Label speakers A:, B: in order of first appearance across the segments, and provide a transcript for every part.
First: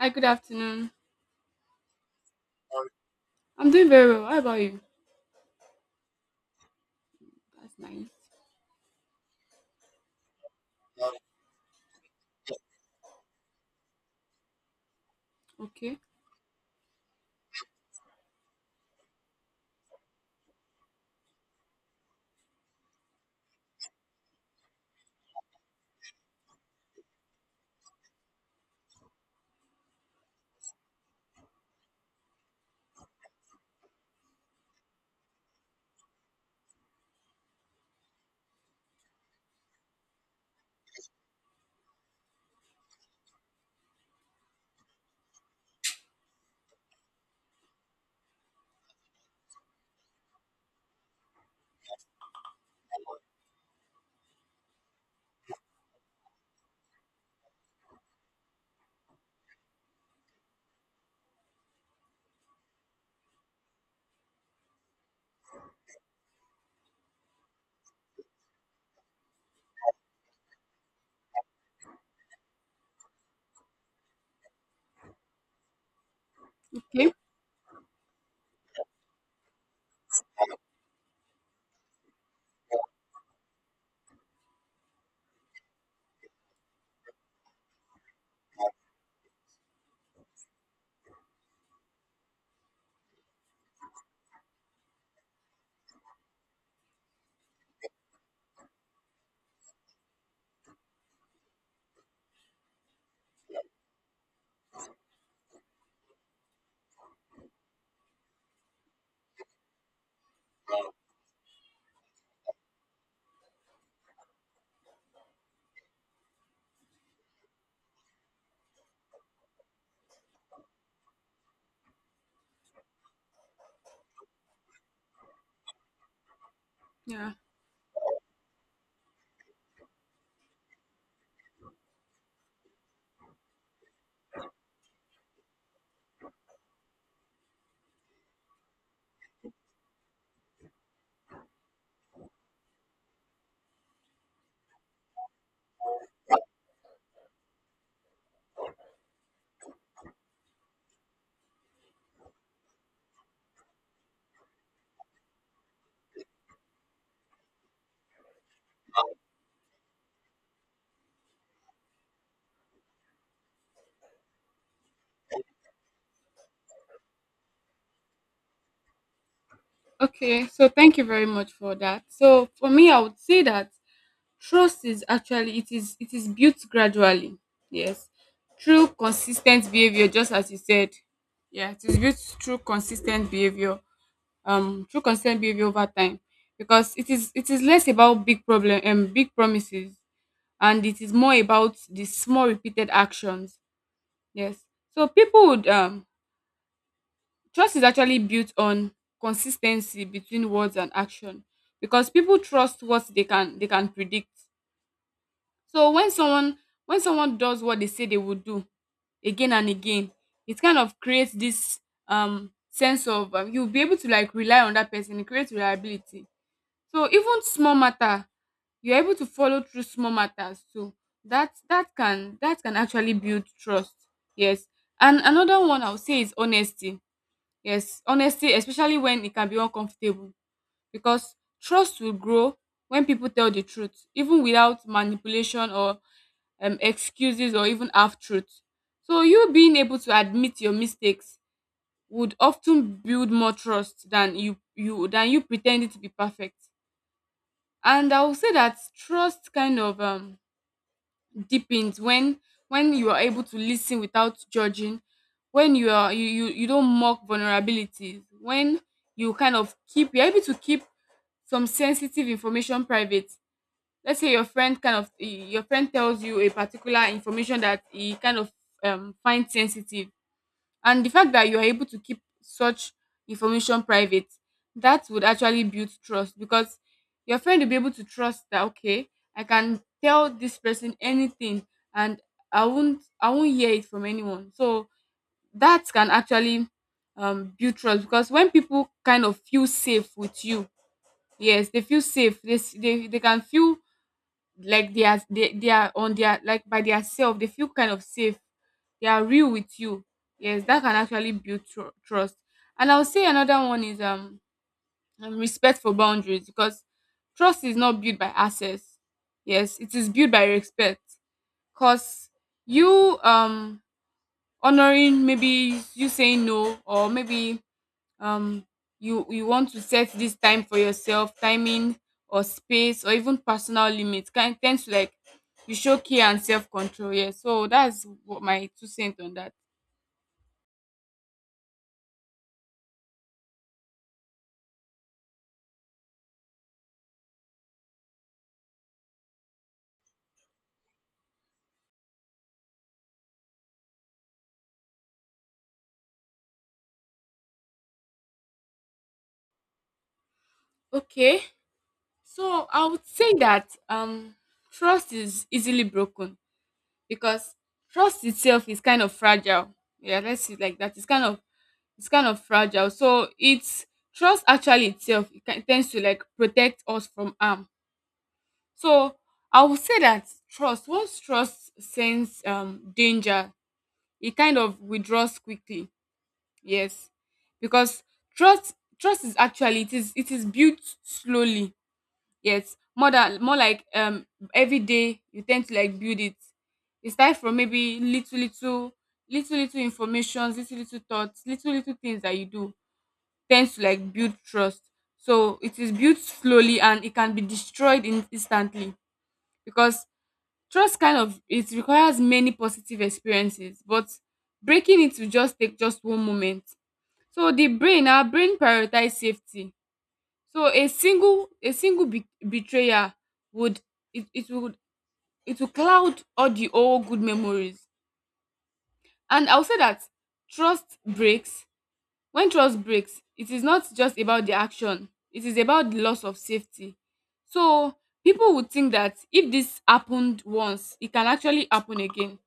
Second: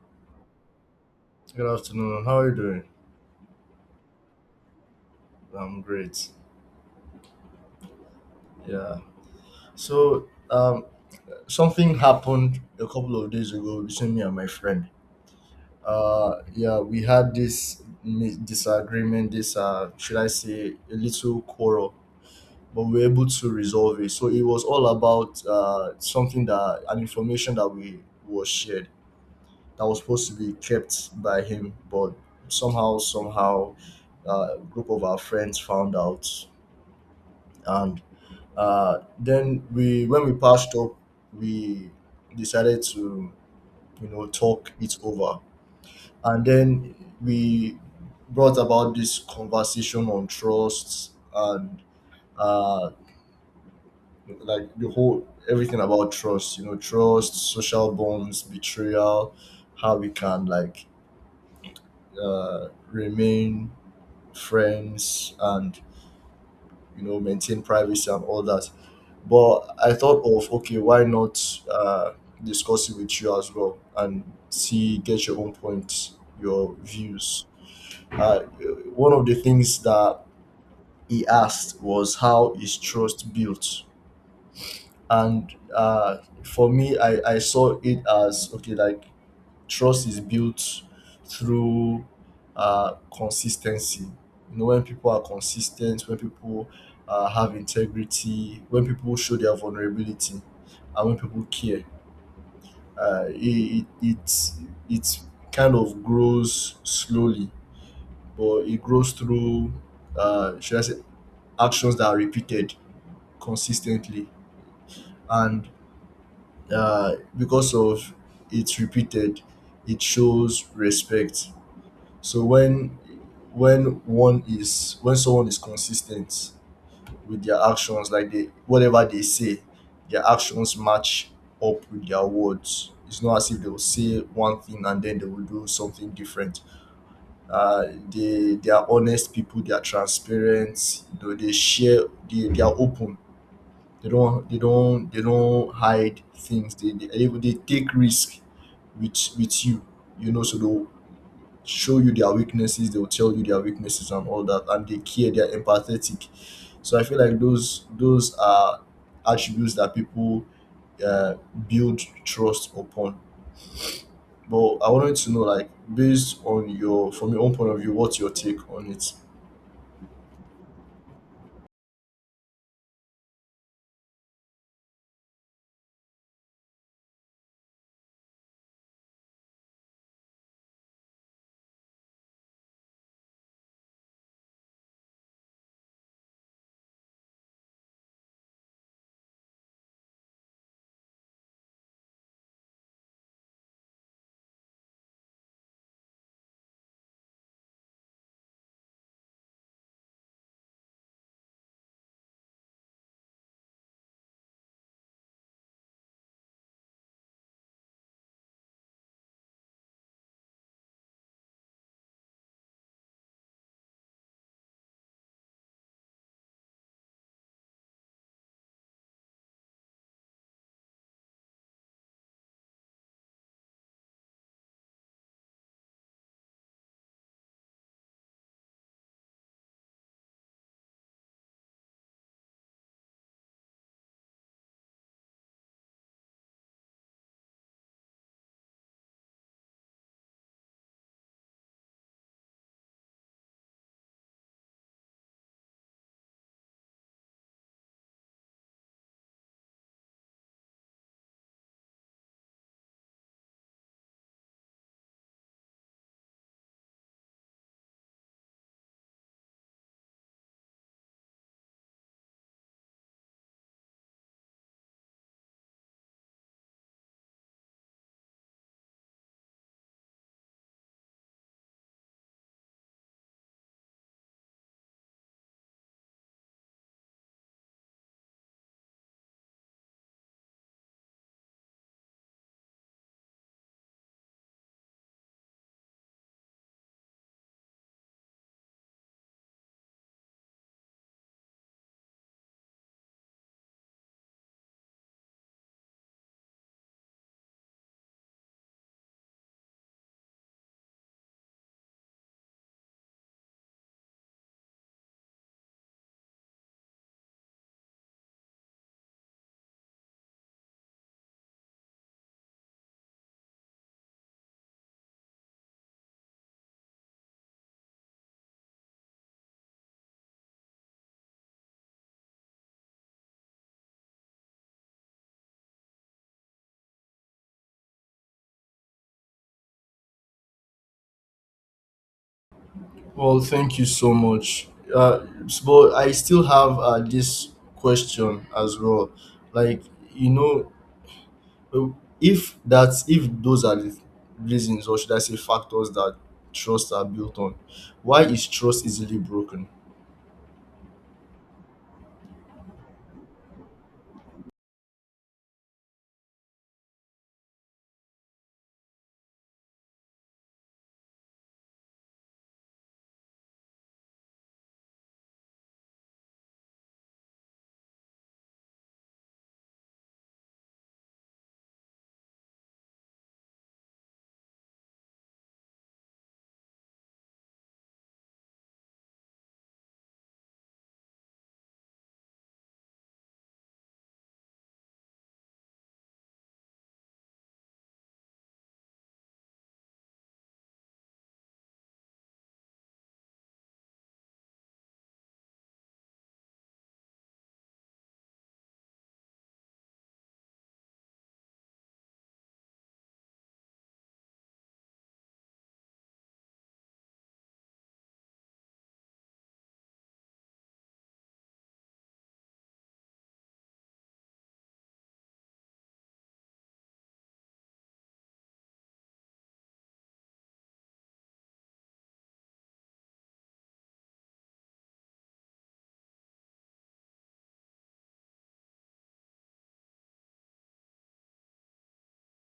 A: Hi, good afternoon.
B: Good afternoon. How are you doing?
A: I'm doing very well. How about you?
B: I'm great.
A: That's nice.
B: Yeah. So, um, Something happened a couple of days ago between me and my friend.
A: Okay.
B: Yeah, we had this disagreement, this should I say, a little quarrel, but we were able to resolve it. So it was all about something that an information that we was shared that was supposed to be kept by him, but somehow, a group of our friends found out and then when we passed up, we decided to, you know, talk it over, and then we brought about this conversation on trust and uh, like the whole everything about trust. You know, trust, social bonds, betrayal, how we can remain friends and you know maintain privacy and all that. But I thought of, okay, why not uh, discuss it with you as well and see, get your own points, your
A: Okay.
B: views. Uh, one of the things that he asked was how is trust built, and for me, I saw it as, okay, like trust is built through consistency. You know, when people are consistent, when people have integrity, when people show their vulnerability, and when people care, uh, it, it it it kind of grows slowly, but it grows through should I say actions that are repeated consistently, and because of it's repeated, it shows respect. So when one is when someone is consistent
A: Yeah.
B: with their actions, like they, whatever they say, their actions match up with their words. It's not as if they will say one thing and then they will do something different. Uh, they are honest people. They are transparent. You know, they share. They are open. They don't they don't hide things. They take risk with you. You know, so they'll show you their weaknesses, they will tell you their weaknesses and all that, and they care, they're empathetic. So I feel like those are attributes that people uh, build trust upon. But I wanted to know, like, based on your, from your own point of view, what's your take on it?
A: Okay, so thank you very much for that. So for me, I would say that trust is actually it is built gradually. Yes. Through consistent behavior, just as you said. Yeah, it is built through consistent behavior. Through consistent behavior over time. Because it is less about big problem and big promises, and it is more about the small repeated actions. Yes. So people would trust is actually built on consistency between words and action, because people trust what they can predict. So when someone does what they say they will do again and again, it kind of creates this sense of you'll be able to like rely on that person. It creates reliability. So even small matter, you're able to follow through small matters too. That can actually build trust. Yes. And another one I would say is honesty. Yes, honesty, especially when it can be uncomfortable, because trust will grow when people tell the truth, even without manipulation or excuses or even half truths. So you being able to admit your mistakes would often build more trust than you pretending to be perfect. And I will say that trust kind of deepens when you are able to listen without judging, when you don't mock vulnerabilities, when you're able to keep some sensitive information private. Let's say your friend your friend tells you a particular information that he kind of finds sensitive, and the fact that you are able to keep such information private, that would actually build trust, because your friend will be able to trust that, okay, I can tell this person anything, and I won't hear it from anyone. So that can actually build trust, because when people kind of feel safe with you, yes, they feel safe. They can feel like they are on their like by their self, they feel kind of safe, they are real with you. Yes, that can actually build trust. And I'll say another one is respect for boundaries, because trust is not built by access. Yes, it is built by respect, because you honoring maybe you saying no, or maybe um you want to set this time for yourself, timing or space or even personal limits, kind tends to like you show care and self-control. Yeah, so that's what my two cents on that.
B: Well, thank you so much. But I still have this question as well. Like, you know, Uh, if that, if those are the reasons, or should I say factors, that trust are built on, why is trust easily broken?
A: Okay, so I would say that trust is easily broken because trust itself is kind of fragile. Yeah, let's see it like that. It's kind of fragile. So it's trust actually itself, it can, tends to like protect us from harm. So I would say that trust, once trust sense danger, it kind of withdraws quickly. Yes. Because trust trust is actually it is built slowly. Yes. More than more like every day you tend to like build it. It starts from maybe little little information, little thoughts, little things that you do tends to like build trust. So it is built slowly and it can be destroyed in instantly because trust kind of it requires many positive experiences, but breaking it will just take just one moment. So the brain, our brain prioritize safety. So a single betrayer would it, it would it will cloud all the old good memories. And I'll say that trust breaks. When trust breaks, it is not just about the action, it is about the loss of safety. So people would think that if this happened once, it can actually happen again.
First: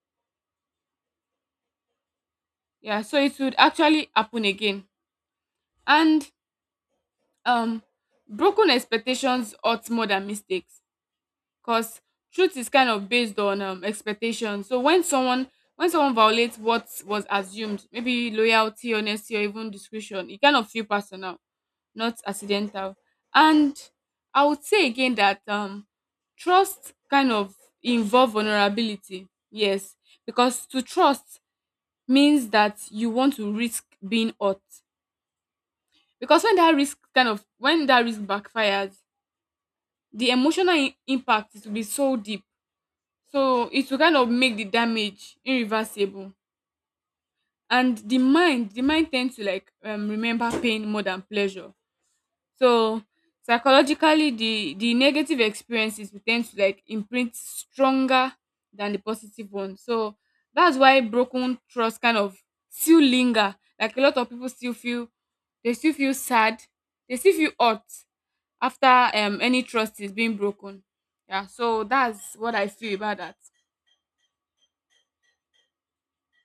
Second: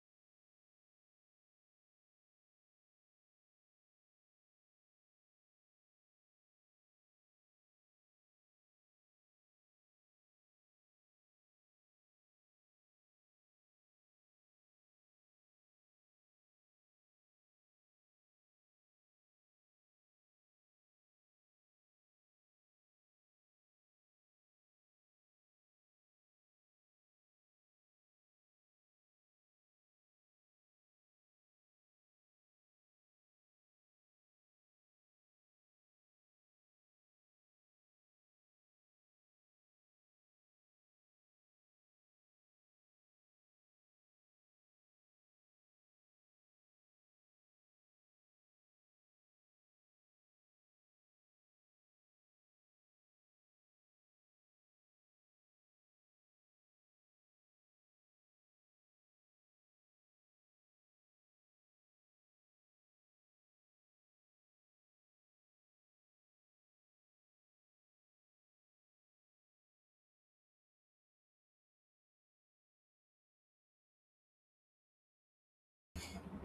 A: Yeah, so it would actually happen again. And um broken expectations hurt more than mistakes, because truth is kind of based on expectations. So when someone, violates what was assumed, maybe loyalty, honesty, or even discretion, it kind of feel personal, not accidental. And I would say again that trust kind of involve vulnerability. Yes, because to trust means that you want to risk being hurt. Because when that risk kind of when that risk backfires, the emotional impact, it will be so deep. So it will kind of make the damage irreversible. And the mind tends to like remember pain more than pleasure. So psychologically, the negative experiences will tend to like imprint stronger than the positive one. So that's why broken trust kind of still linger. Like a lot of people still feel, they still feel sad, they still feel hurt, after any trust is being broken. Yeah, so that's what I feel about that.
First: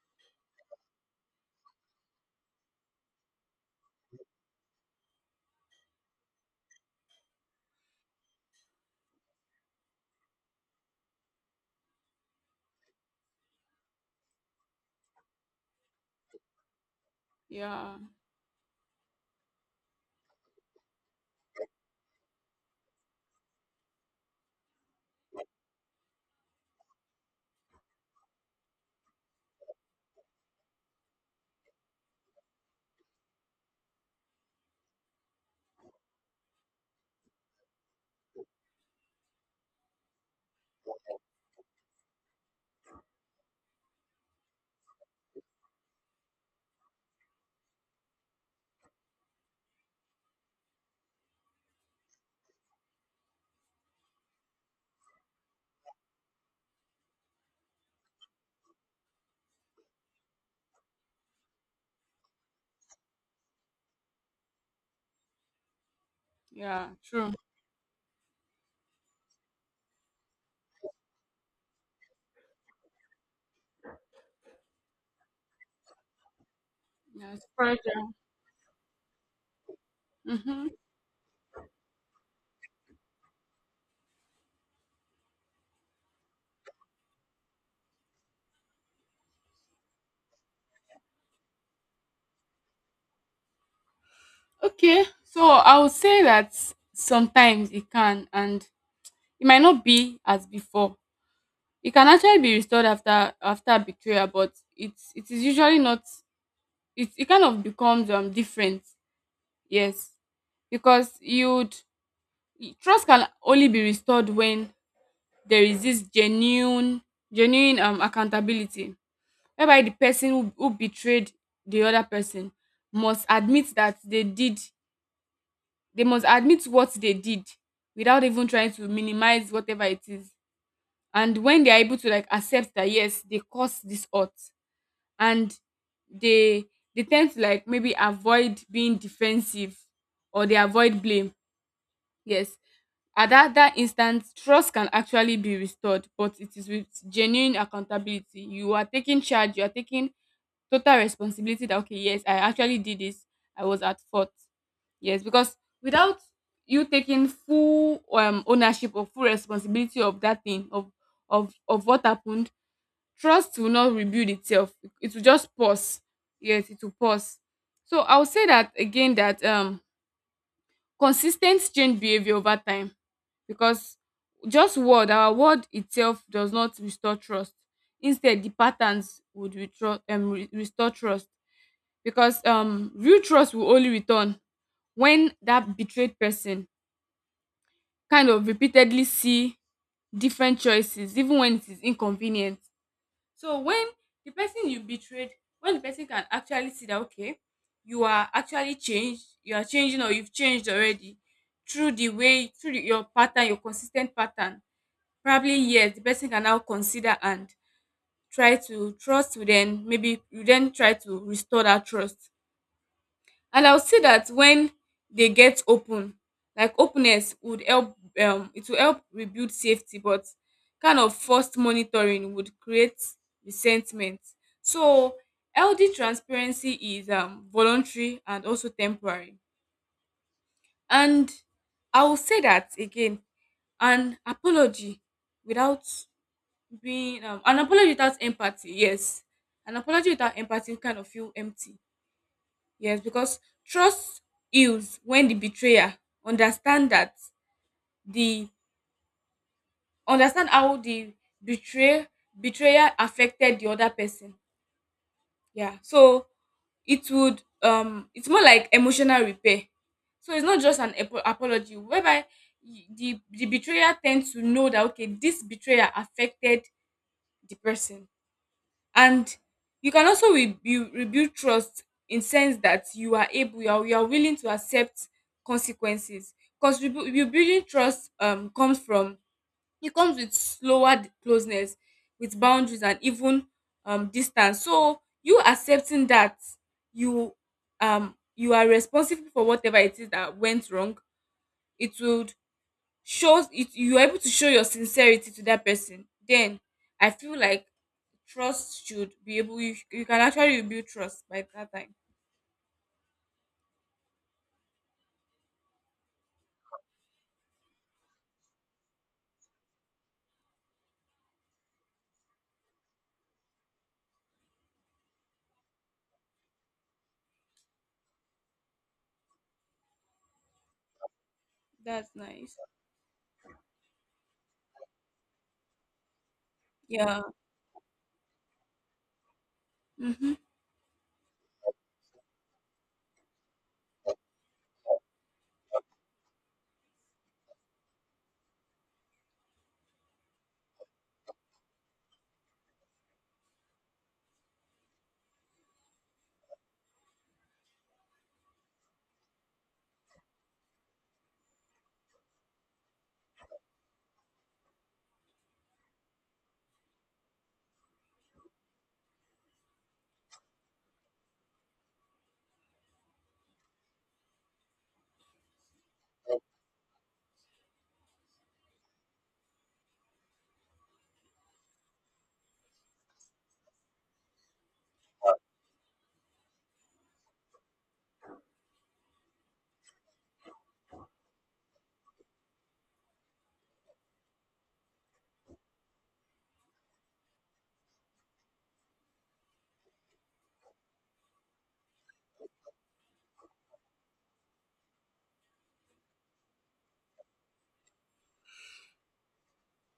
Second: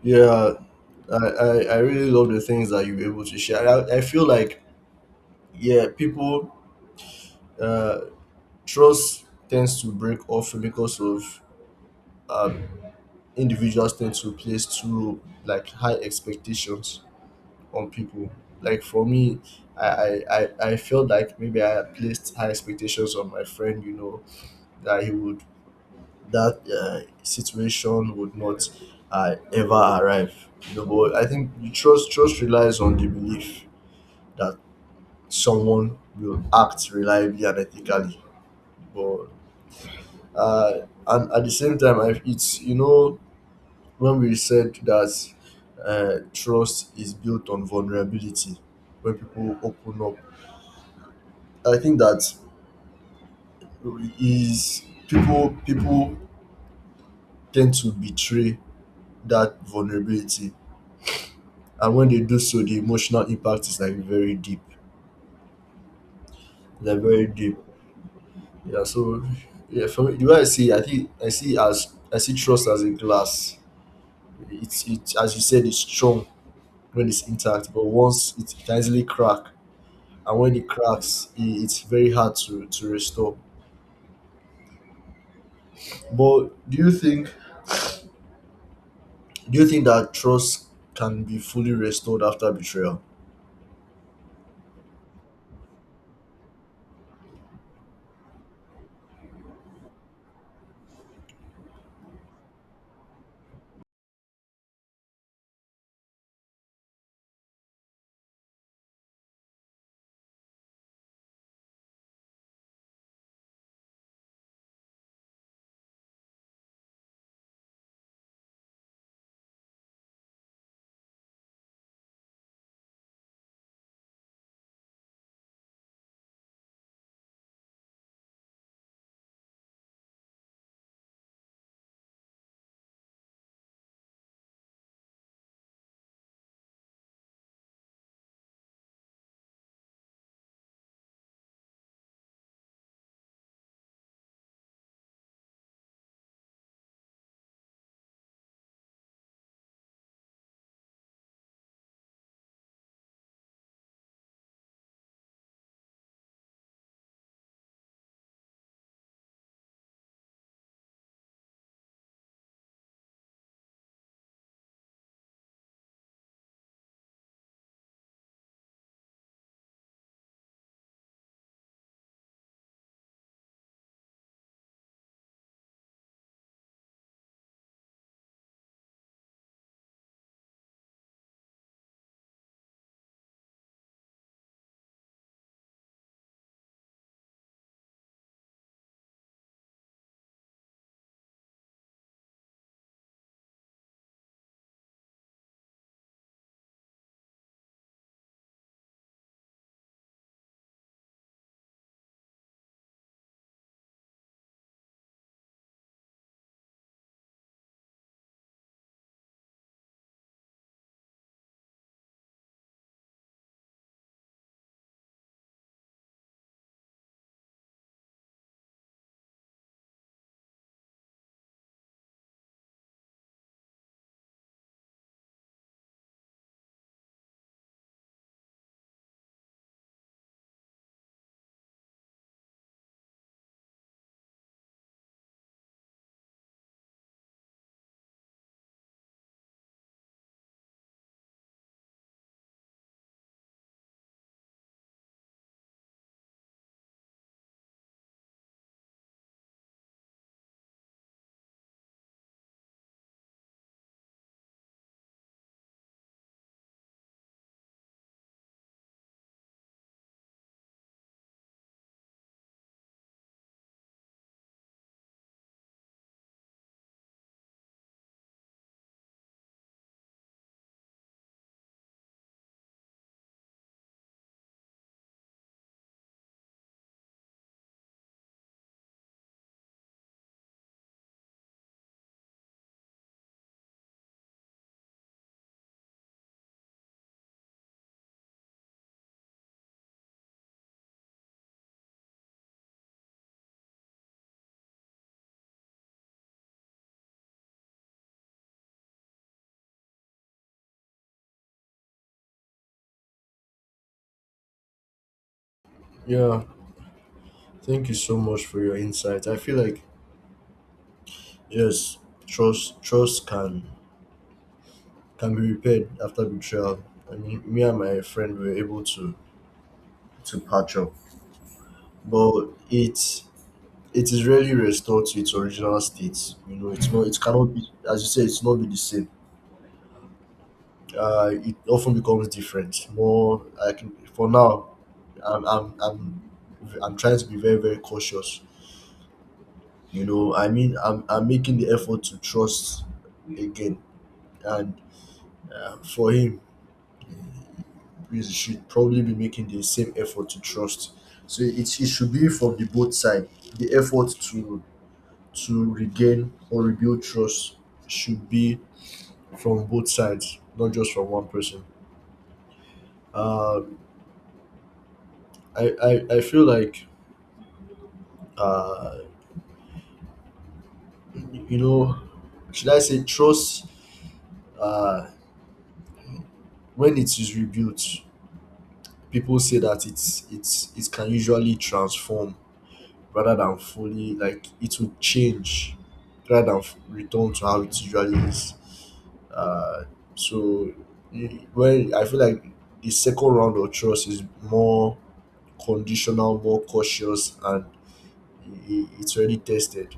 B: Yeah, I really love the things that you were able to share. I feel like, yeah, people uh trust tends to break often because of um individuals tend to place too, like, high expectations on
A: Yeah,
B: people. Like, for me, I felt like maybe I had placed high expectations on my friend, you know, that he would, that situation would not ever arrive. You know, but I think you, trust relies on the belief that someone will act reliably and ethically. But uh, and at the same time, I, it's, you know, when we said that trust is built on vulnerability, when people open up, I think that is, people tend to betray that vulnerability, and when they do so, the emotional impact is like very deep,
A: yeah,
B: like very
A: true.
B: deep. Yeah, so yeah, for me, the way I see it, I think I see it as, I see trust as a glass. It's, it, as you said, it's strong when it's
A: Yeah, it's
B: intact, but
A: pressure.
B: once it can easily crack, and when it
A: Mm-hmm.
B: cracks, I it's very hard to restore. But do you think, do you think that trust can be fully restored after betrayal?
A: Okay, so I would say that sometimes it can, and it might not be as before. It can actually be restored after betrayal, but it is usually not. It kind of becomes different. Yes, because you'd trust can only be restored when there is this genuine accountability, whereby the person who betrayed the other person must admit that they must admit what they did without even trying to minimize whatever it is. And when they are able to like accept that, yes, they caused this hurt, and they they tend to like maybe avoid being defensive or they avoid blame. Yes. At that instant, trust can actually be restored, but it is with genuine accountability. You are taking charge, you are taking total responsibility that, okay, yes, I actually did this. I was at fault. Yes, because without you taking full ownership or full responsibility of that thing, of what happened, trust will not rebuild itself. It will just pause. Yes, it will pause. So I'll say that again that consis ten t change behaviour over time, because just word our word itself does not restore trust. Instead, the patterns would retro re restore trust, because real trust will only return when that betrayed person kind of repeatedly see different choices even when it is inconvenient. So when the person you betrayed, when the person can actually see that, okay, you are actually changed, you are changing, or you've changed already through the way, through the, your pattern, your consistent pattern. Probably yes, the person can now consider and try to trust you. Then maybe you then try to restore that trust. And I would say that when they get open, like openness would help, it will help rebuild safety, but kind of forced monitoring would create resentment. So healthy transparency is voluntary and also temporary. And I will say that again, an apology without being an apology without empathy, yes, an apology without empathy kind of feel empty. Yes, because trust heals when the betrayer understand that the understand how the betray betrayer affected the other person. Yeah. So it would it's more like emotional repair. So it's not just an apology whereby the betrayer tends to know that, okay, this betrayer affected the person. And you can also rebuild trust in sense that you are able you are willing to accept consequences, because rebuilding trust comes from it comes with slower closeness with boundaries and even distance. So you accepting that you you are responsible for whatever it is that went wrong, it would shows it you are able to show your sincerity to that person, then I feel like trust should be able you can actually rebuild trust by that time.
B: Yeah, thank you so much for your insight. I feel like yes, trust can be repaired after betrayal. I mean, me and my friend were able to patch up,
A: That's
B: but
A: nice.
B: it is rarely restored to its original state. You know, it's not, it
A: Yeah.
B: cannot be, as you say, it's not be the same.
A: Mm-hmm.
B: It often becomes different. More, I can, for now, I'm I'm I'm, I'm trying to be very very cautious. You know, I mean, I'm making the effort to trust again, and for him, we should probably be making the same effort to trust. So it should be from the both side. The effort to regain or rebuild trust should be from both sides, not just from one person. Uh, I feel like uh, you know, should I say trust? Uh, when it is rebuilt, people say that it's, it can usually transform rather than fully, like it will change rather than return to how it usually is. Uh, so well, I feel like the second round of trust is more conditional, more cautious, and it's already tested.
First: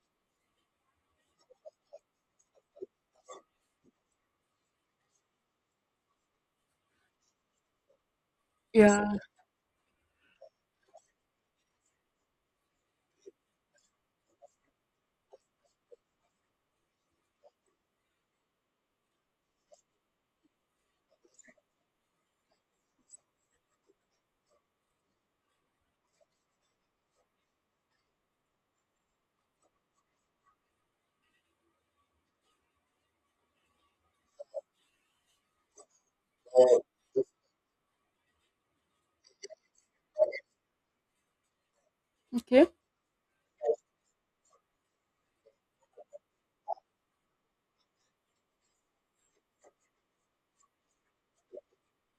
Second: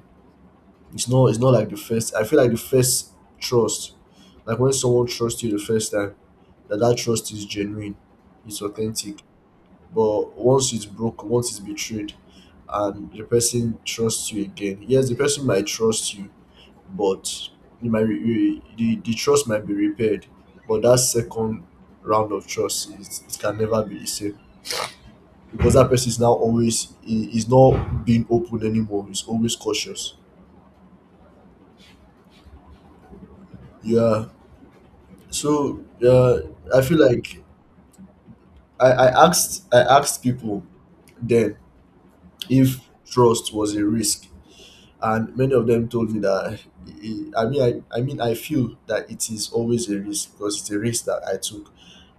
B: It's not, it's not like the first. I feel like the first trust, like when someone trusts you the first time, that that trust is genuine, it's
A: Yeah.
B: authentic. But once it's broken, once it's betrayed, and the person trusts you again, yes, the person might trust you, but you might the trust might be repaired. But that second round of trust is, it can never be the same, because that person is now always, he's not being open anymore. He's always cautious. Yeah. So I feel like, I asked people then,
A: Okay.
B: if trust was a risk, and many of them told me that I mean, I feel that it is always a risk because it's a risk that I took.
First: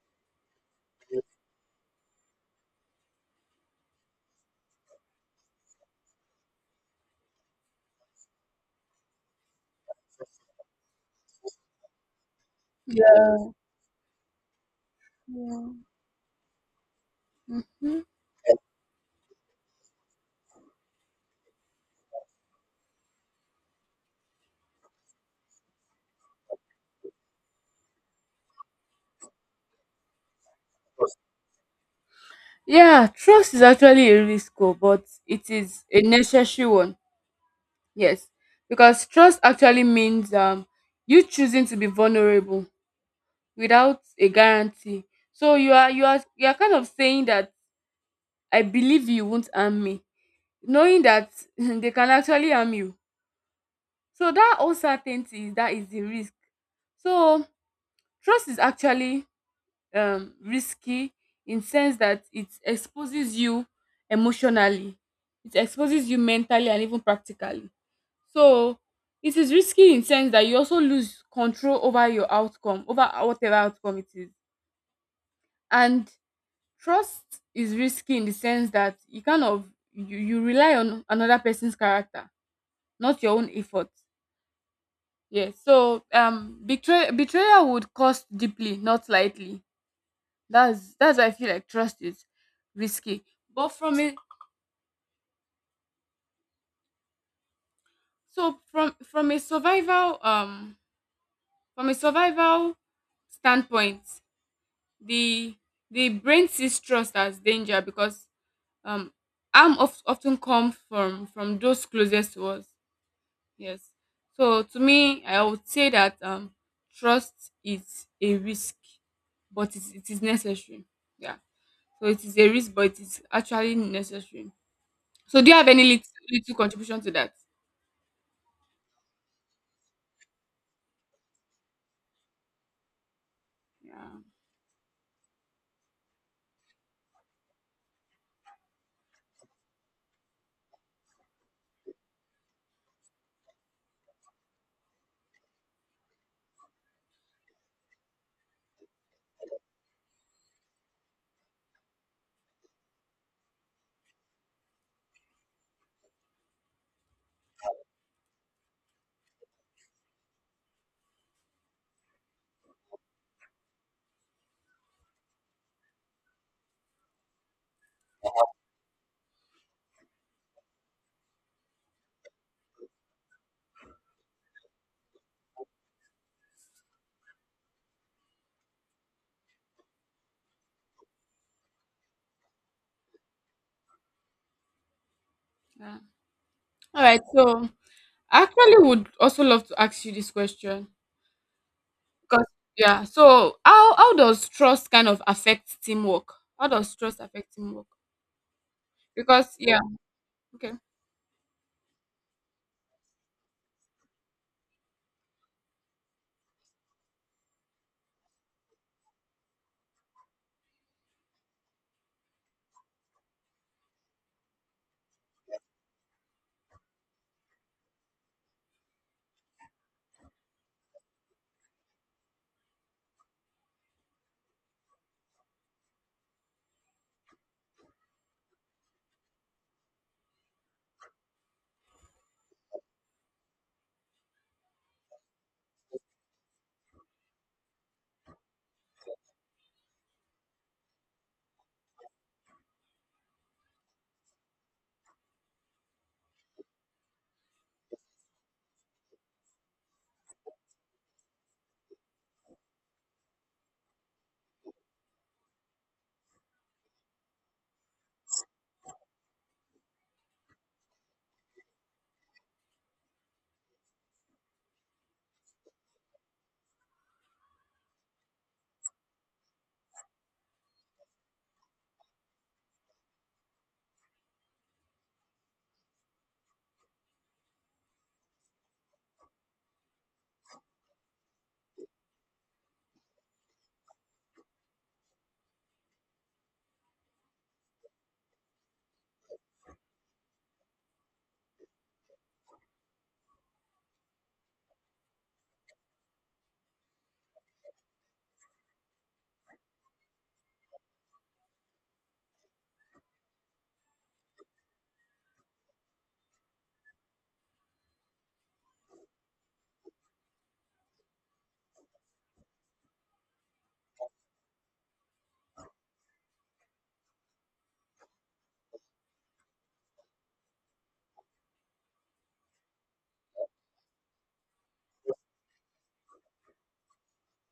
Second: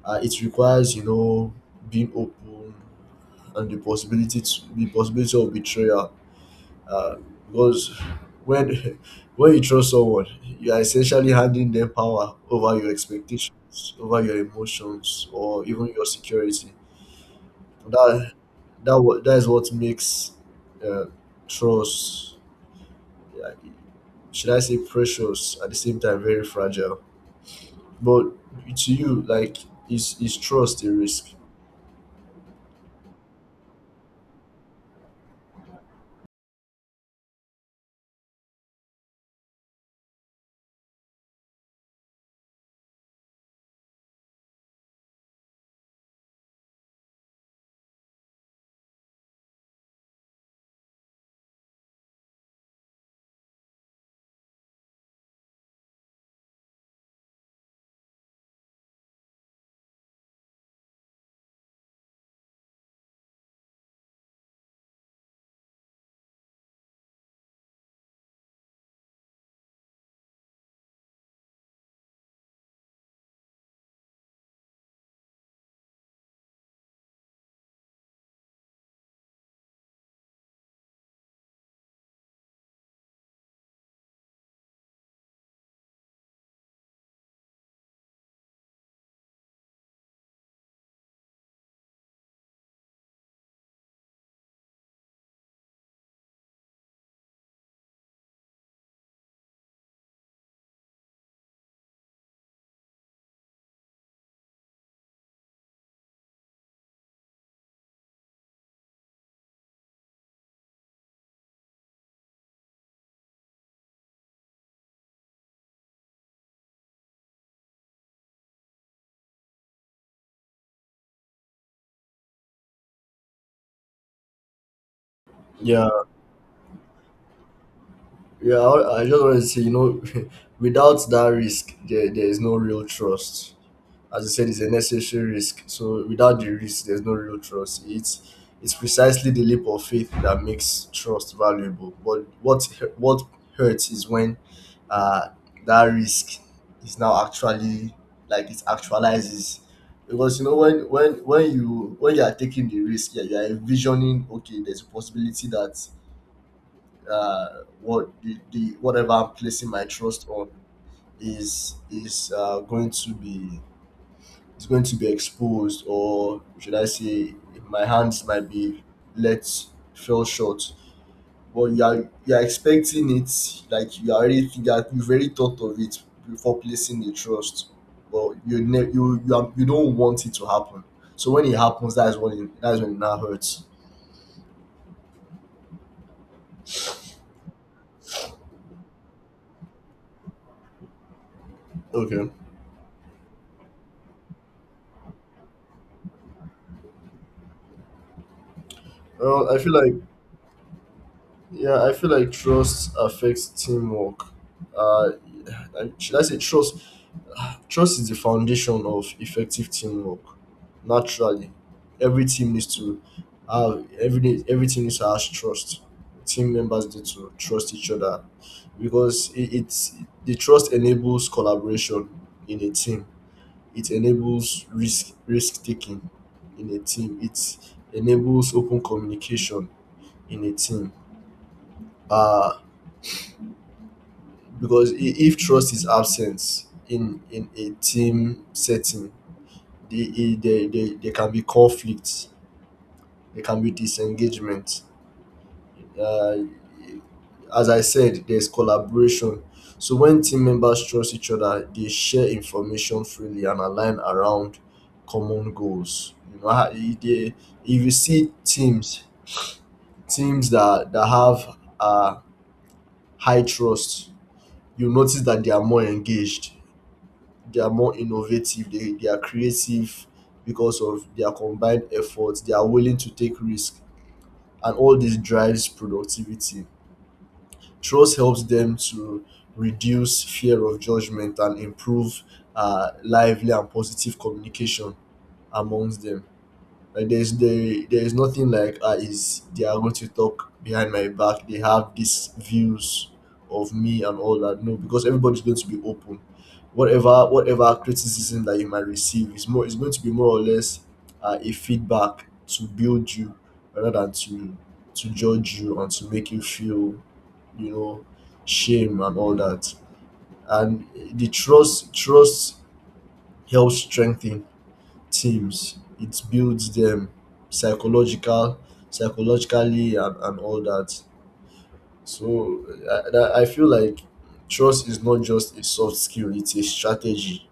B: It requires, you know, being open and the possibility of betrayal. uh, because when when you trust someone, you are essentially handing them power over your expectations, over your emotions, or
A: Yeah.
B: even your security.
A: Hmm.
B: that that is what makes uh, trust, like, should I say precious at the same time very fragile. But to you, like, is trust a risk?
A: Yeah, trust is actually a risk, oh, but it is a necessary one. Yes, because trust actually means you choosing to be vulnerable without a guarantee. So you are kind of saying that I believe you won't harm me, knowing that they can actually harm you. So that uncertainty, that is the risk. So trust is actually risky in sense that it exposes you emotionally, it exposes you mentally and even practically. So it is risky in sense that you also lose control over your outcome, over whatever outcome it is. And trust is risky in the sense that you kind of you rely on another person's character, not your own effort. Yeah. So betray betrayal would cost deeply, not lightly. That's why I feel like trust is risky. But from a so from from a survival um from a survival standpoint, the brain sees trust as danger because um harm of, often come from those closest to us. Yes. So to me, I would say that trust is a risk, but it is necessary. Yeah. So it is a risk, but it is actually necessary. So do you have any
B: Yeah,
A: little contribution to that?
B: yeah. I just want to say, you know, without that risk, there is no real trust.
A: Yeah,
B: As you said, is a necessary risk. So without the risk, there's no real trust. It's precisely the leap of faith that makes trust valuable. But what hurts is when uh, that risk is now actually, like, it actualizes. Because you know, when you, when you are taking the risk, yeah, you are envisioning, okay, there's a possibility that uh, what the, whatever I'm placing my trust on, is going to be, is going to be exposed, or should I say, my hands might be let fell short. But you are, you are expecting it, like, you already think that you've already thought of it before placing the trust, but you ne- you, are, you don't want it to happen. So when it happens, that's when it now hurts.
A: yeah. All right. So I actually would also love to ask you this question
B: Okay.
A: because yeah. So how does trust kind of affect teamwork? How does trust affect teamwork?
B: Well,
A: Because
B: I feel
A: yeah.
B: like
A: Okay.
B: yeah, I feel like trust affects teamwork. Uh, should I say trust. Trust is the foundation of effective teamwork. Naturally, every team needs to have, every team needs to have trust. Team members need to trust each other, because it's, the trust enables collaboration in a team. It enables risk taking in a team. It enables open communication in a team. Uh, because if trust is absent in a team setting, they can be conflicts, they can be disengagement. Uh, as I said, there's collaboration. So when team members trust each other, they share information freely and align around common goals. You know, if you see teams, teams that have high trust, you notice that they are more engaged, they are more innovative, they are creative because of their combined efforts. They are willing to take risk, and all this drives productivity. Trust helps them to reduce fear of judgment and improve lively and positive communication amongst them. Like there there is nothing like, ah, is they are going to talk behind my back. They have these views of me and all that. No, because everybody's going to be open. Whatever criticism that you might receive is more, is going to be more or less a feedback to build you rather than to judge you and to make you feel, you know, shame and all that. And the trust helps strengthen teams. It builds them psychological, psychologically, and all that. So I feel like trust is not just a soft skill; it's a strategy.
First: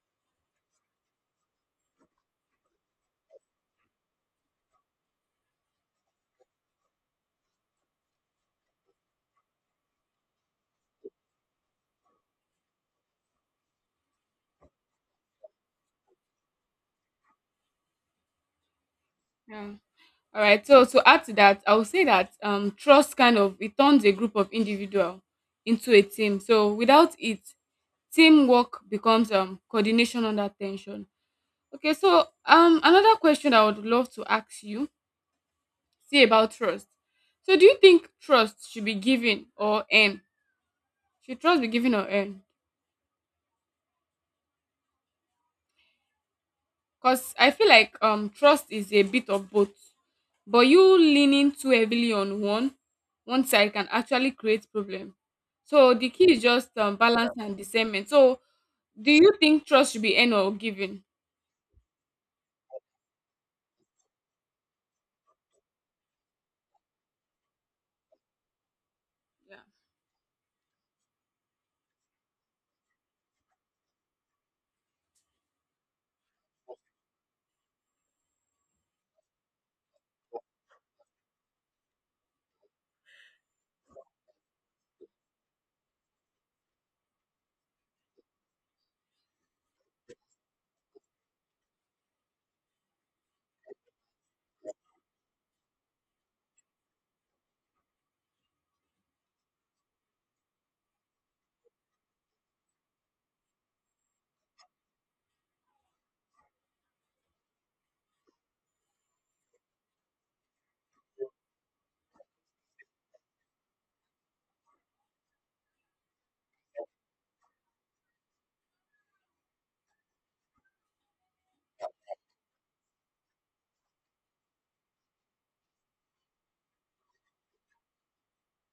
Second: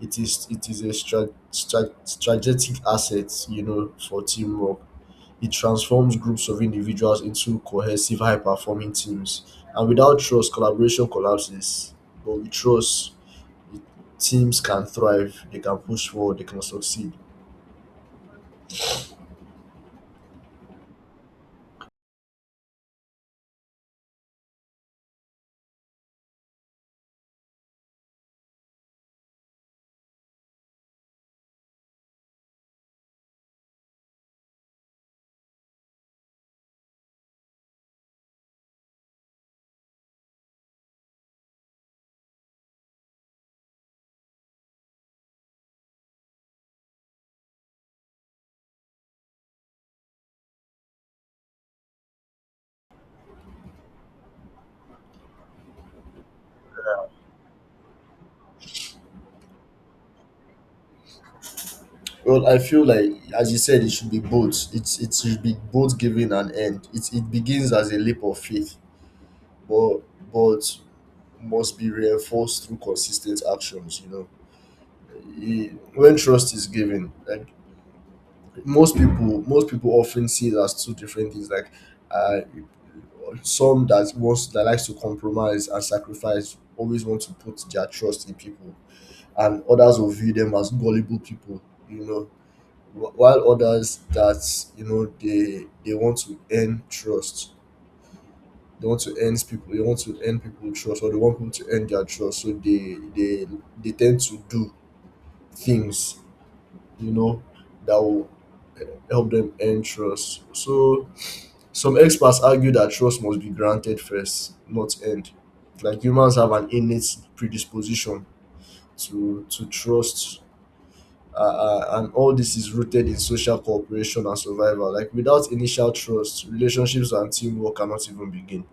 B: It is, it is a strategic asset, you know, for teamwork. It transforms groups of individuals into cohesive, high-performing teams. And without trust, collaboration collapses. But with trust, teams can thrive. They can push forward. They can succeed.
A: Yeah. All right. So to add to that, I would say that trust kind of it turns a group of individual into a team. So without it, teamwork becomes coordination under tension. Okay, so another question I would love to ask you, see about trust. So do you think trust should be given or earned? Should trust be given or earned? Because I feel like trust is a bit of both. But you leaning too heavily on one side can actually create problem. So the key is just balance and discernment. So do you think trust should be earned or given?
B: Well, I feel like, as you said, it should be both. It should be both giving and end. It begins as a leap of faith,
A: Yeah.
B: but but must be reinforced through consistent actions. You know, E- when trust is given, like most people often see it as two different things. Like, uh, some that wants that likes to compromise and sacrifice always want to put their trust in people, and others will view them as gullible people. You know, while others that you know they want to earn trust, they want to earn people they want to earn people trust, or they want people to earn their trust, so they they tend to do things, you know, that will help them earn trust. So some experts argue that trust must be granted first, not earned. Like humans have an innate predisposition to trust, and all this is rooted in social cooperation and survival. Like without initial trust, relationships and teamwork cannot even begin.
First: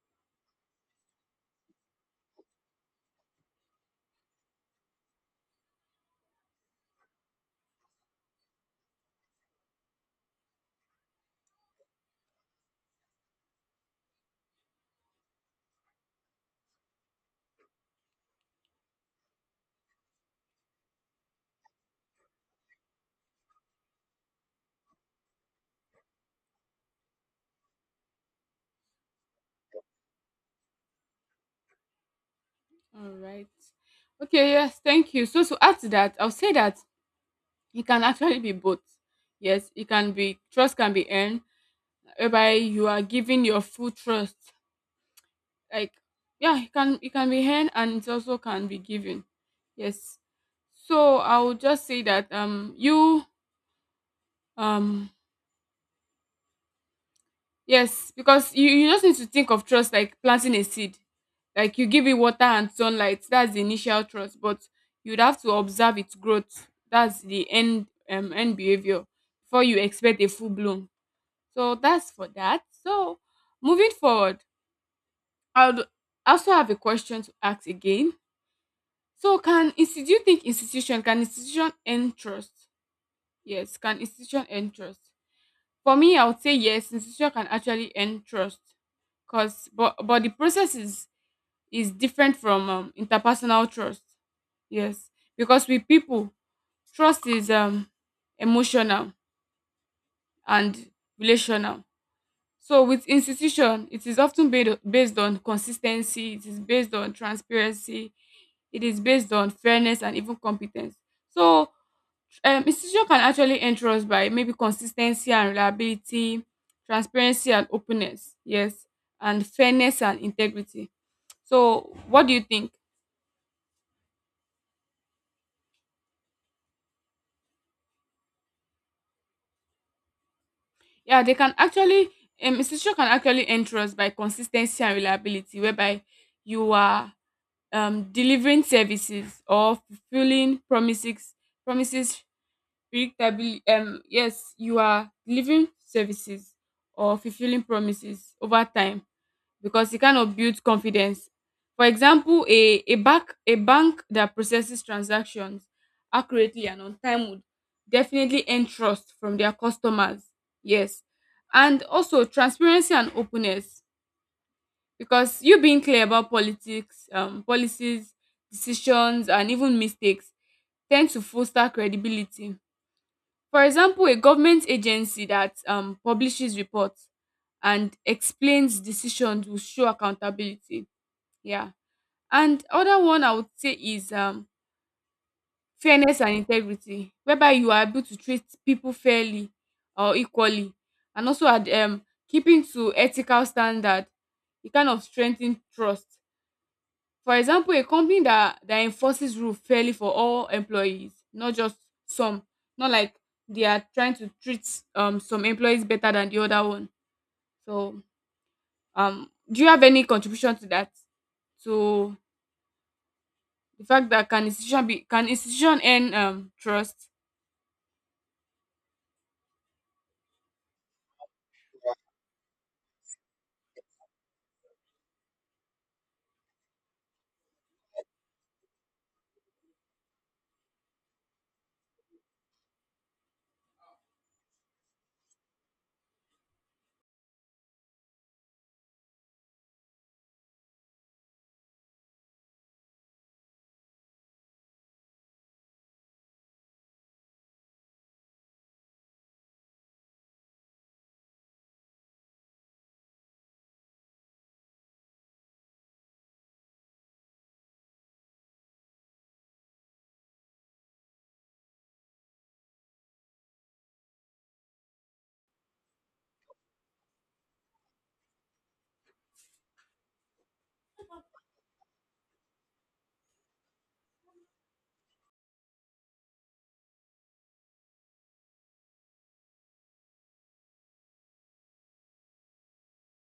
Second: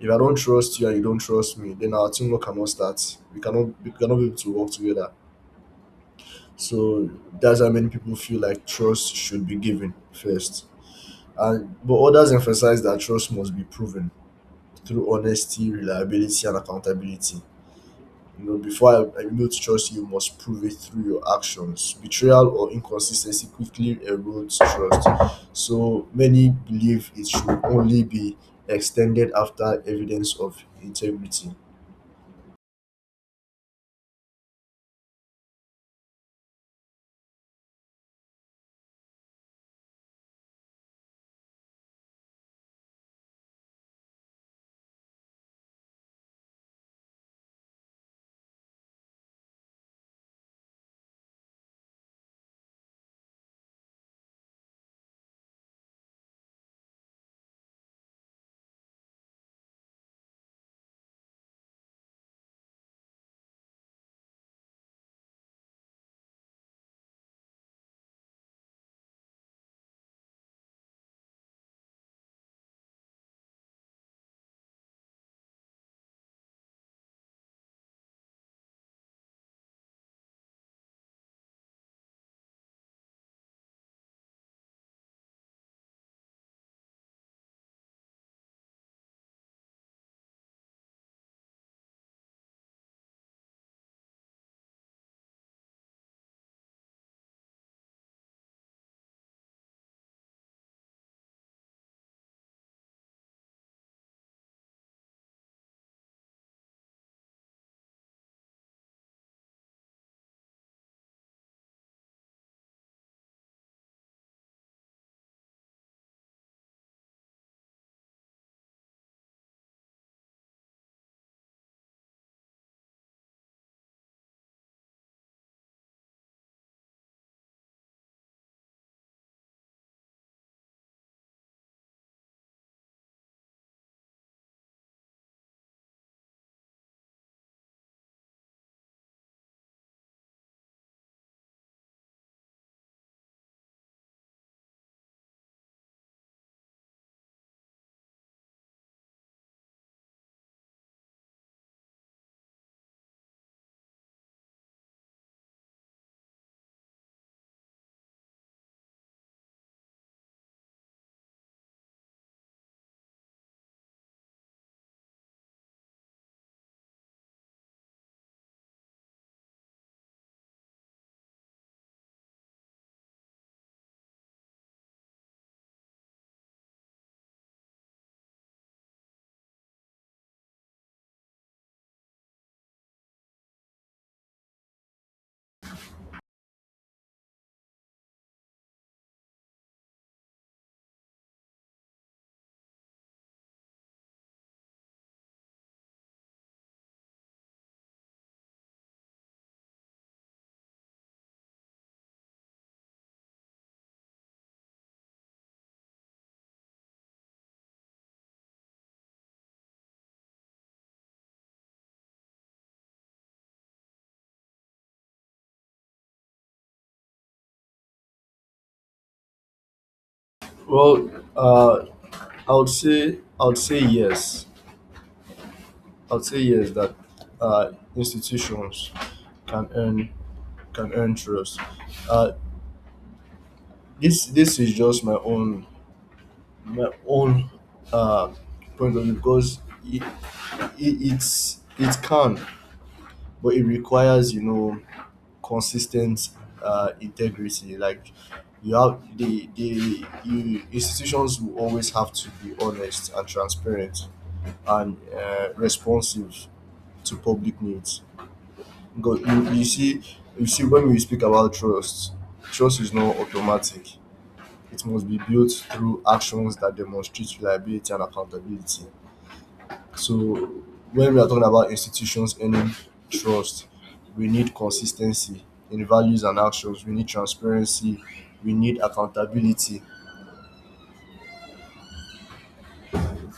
B: If I don't trust you and you don't trust me, then our teamwork cannot start. We cannot be able to work together. So that's how many people feel like trust should be given first. And but others emphasize that trust must be proven through honesty, reliability, and accountability. You know, before I'm able to trust you, you must prove it through your actions. Betrayal or inconsistency quickly erodes trust. So many believe it should only be extended after evidence of integrity.
A: All right. Okay, yes, thank you. So to add to that, I'll say that it can actually be both. Yes, it can be, trust can be earned, whereby you are giving your full trust, like, yeah, it can, it can be earned and it also can be given. Yes. So I would just say that you um yes, because you just need to think of trust like planting a seed. Like you give it water and sunlight, that's the initial trust, but you'd have to observe its growth, that's the end behavior before you expect a full bloom. So that's for that. So moving forward, I would also have a question to ask again. So can institution earn trust? Yes, can institution earn trust? For me, I would say yes, institution can actually earn trust. Cause but the process is different from interpersonal trust. Yes. Because with people, trust is emotional and relational. So with institution, it is often based on consistency, it is based on transparency, it is based on fairness and even competence. So institution can actually enter us by maybe consistency and reliability, transparency and openness, yes, and fairness and integrity. So what do you think? Yeah, they can actually, institution can actually enter us by consistency and reliability, whereby you are delivering services or fulfilling promises predictably. Yes, you are delivering services or fulfilling promises over time because it kind of builds confidence. For example, a bank, a bank that processes transactions accurately and on time would definitely earn trust from their customers. Yes. And also transparency and openness, because you being clear about politics, policies, decisions and even mistakes tend to foster credibility. For example, a government agency that publishes reports and explains decisions will show accountability. Yeah. And other one I would say is fairness and integrity, whereby you are able to treat people fairly or equally. And also keeping to ethical standard, it kind of strengthens trust. For example, a company that enforces rule fairly for all employees, not just some, not like they are trying to treat some employees better than the other one. So do you have any contribution to that? To the fact that can institution earn trust?
B: Well, I would say yes. I would say yes that institutions can earn, can earn trust. Uh, this is just my own uh, point of view, because it, it's it can, but it requires, you know, consistent integrity. Like you have the you, institutions will always have to be honest and transparent and responsive to public needs. Because you see, you see, when we speak about trust, trust is not automatic. It must be built through actions that demonstrate reliability and accountability. So when we are talking about institutions earning trust, we need consistency in values and actions. We need transparency. We need accountability.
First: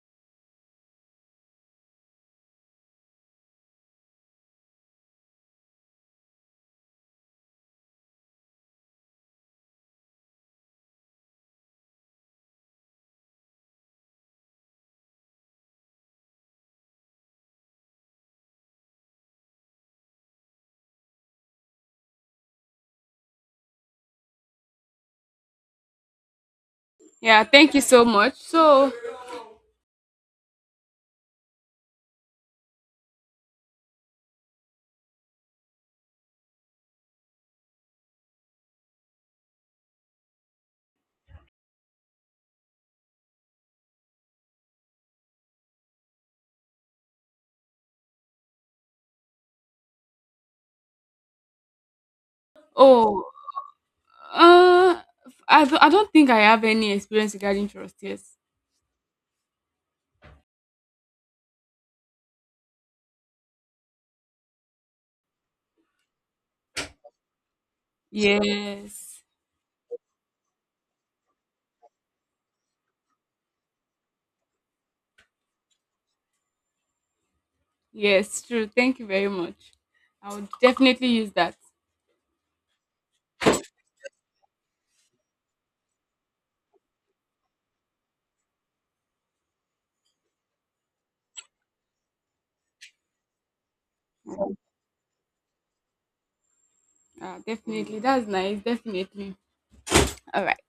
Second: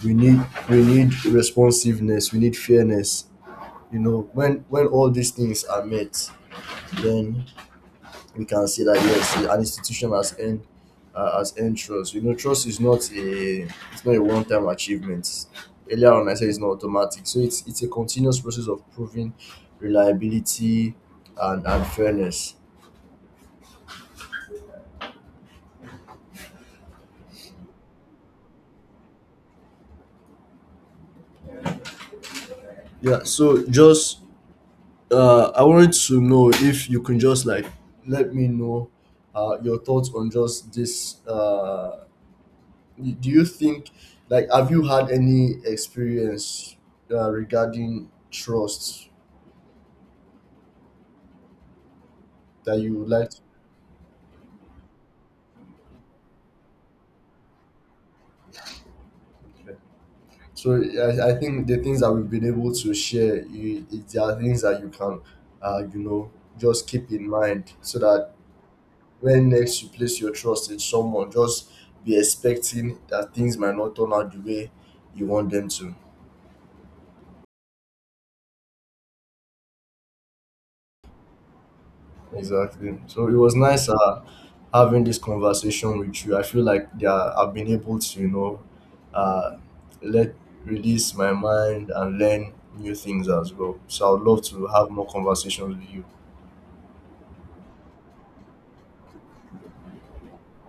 B: We need we need responsiveness. We need fairness. You know, when all these things are met, then we can say that yes, an institution has earned trust. You know, trust is not a it's not a one time achievement. Earlier on, I said it's not automatic, so it's a continuous process of proving reliability and fairness.
A: Yeah, thank you so much. So
B: Yeah. So just I wanted to know if you can just like let me know your thoughts on just this. Do you think, like, have you had any experience regarding trust that you would
A: oh
B: like to.
A: uh I don't think I have any experience regarding trust, yes.
B: So I think the things that we've been able to share is there are things that you can, you know, just keep in mind, so that
A: Yes.
B: when next you place your trust in someone, just be expecting that things might not turn out the way you want them to.
A: Yes, true. Thank you very much. I would definitely use that.
B: Exactly. So it was nice, having this conversation with you. I feel like, yeah, I've been able to, you know, uh, let release my mind and learn new things as well. So I'd love to have more conversations with you.
A: Ah, definitely. That's nice. Definitely. All right.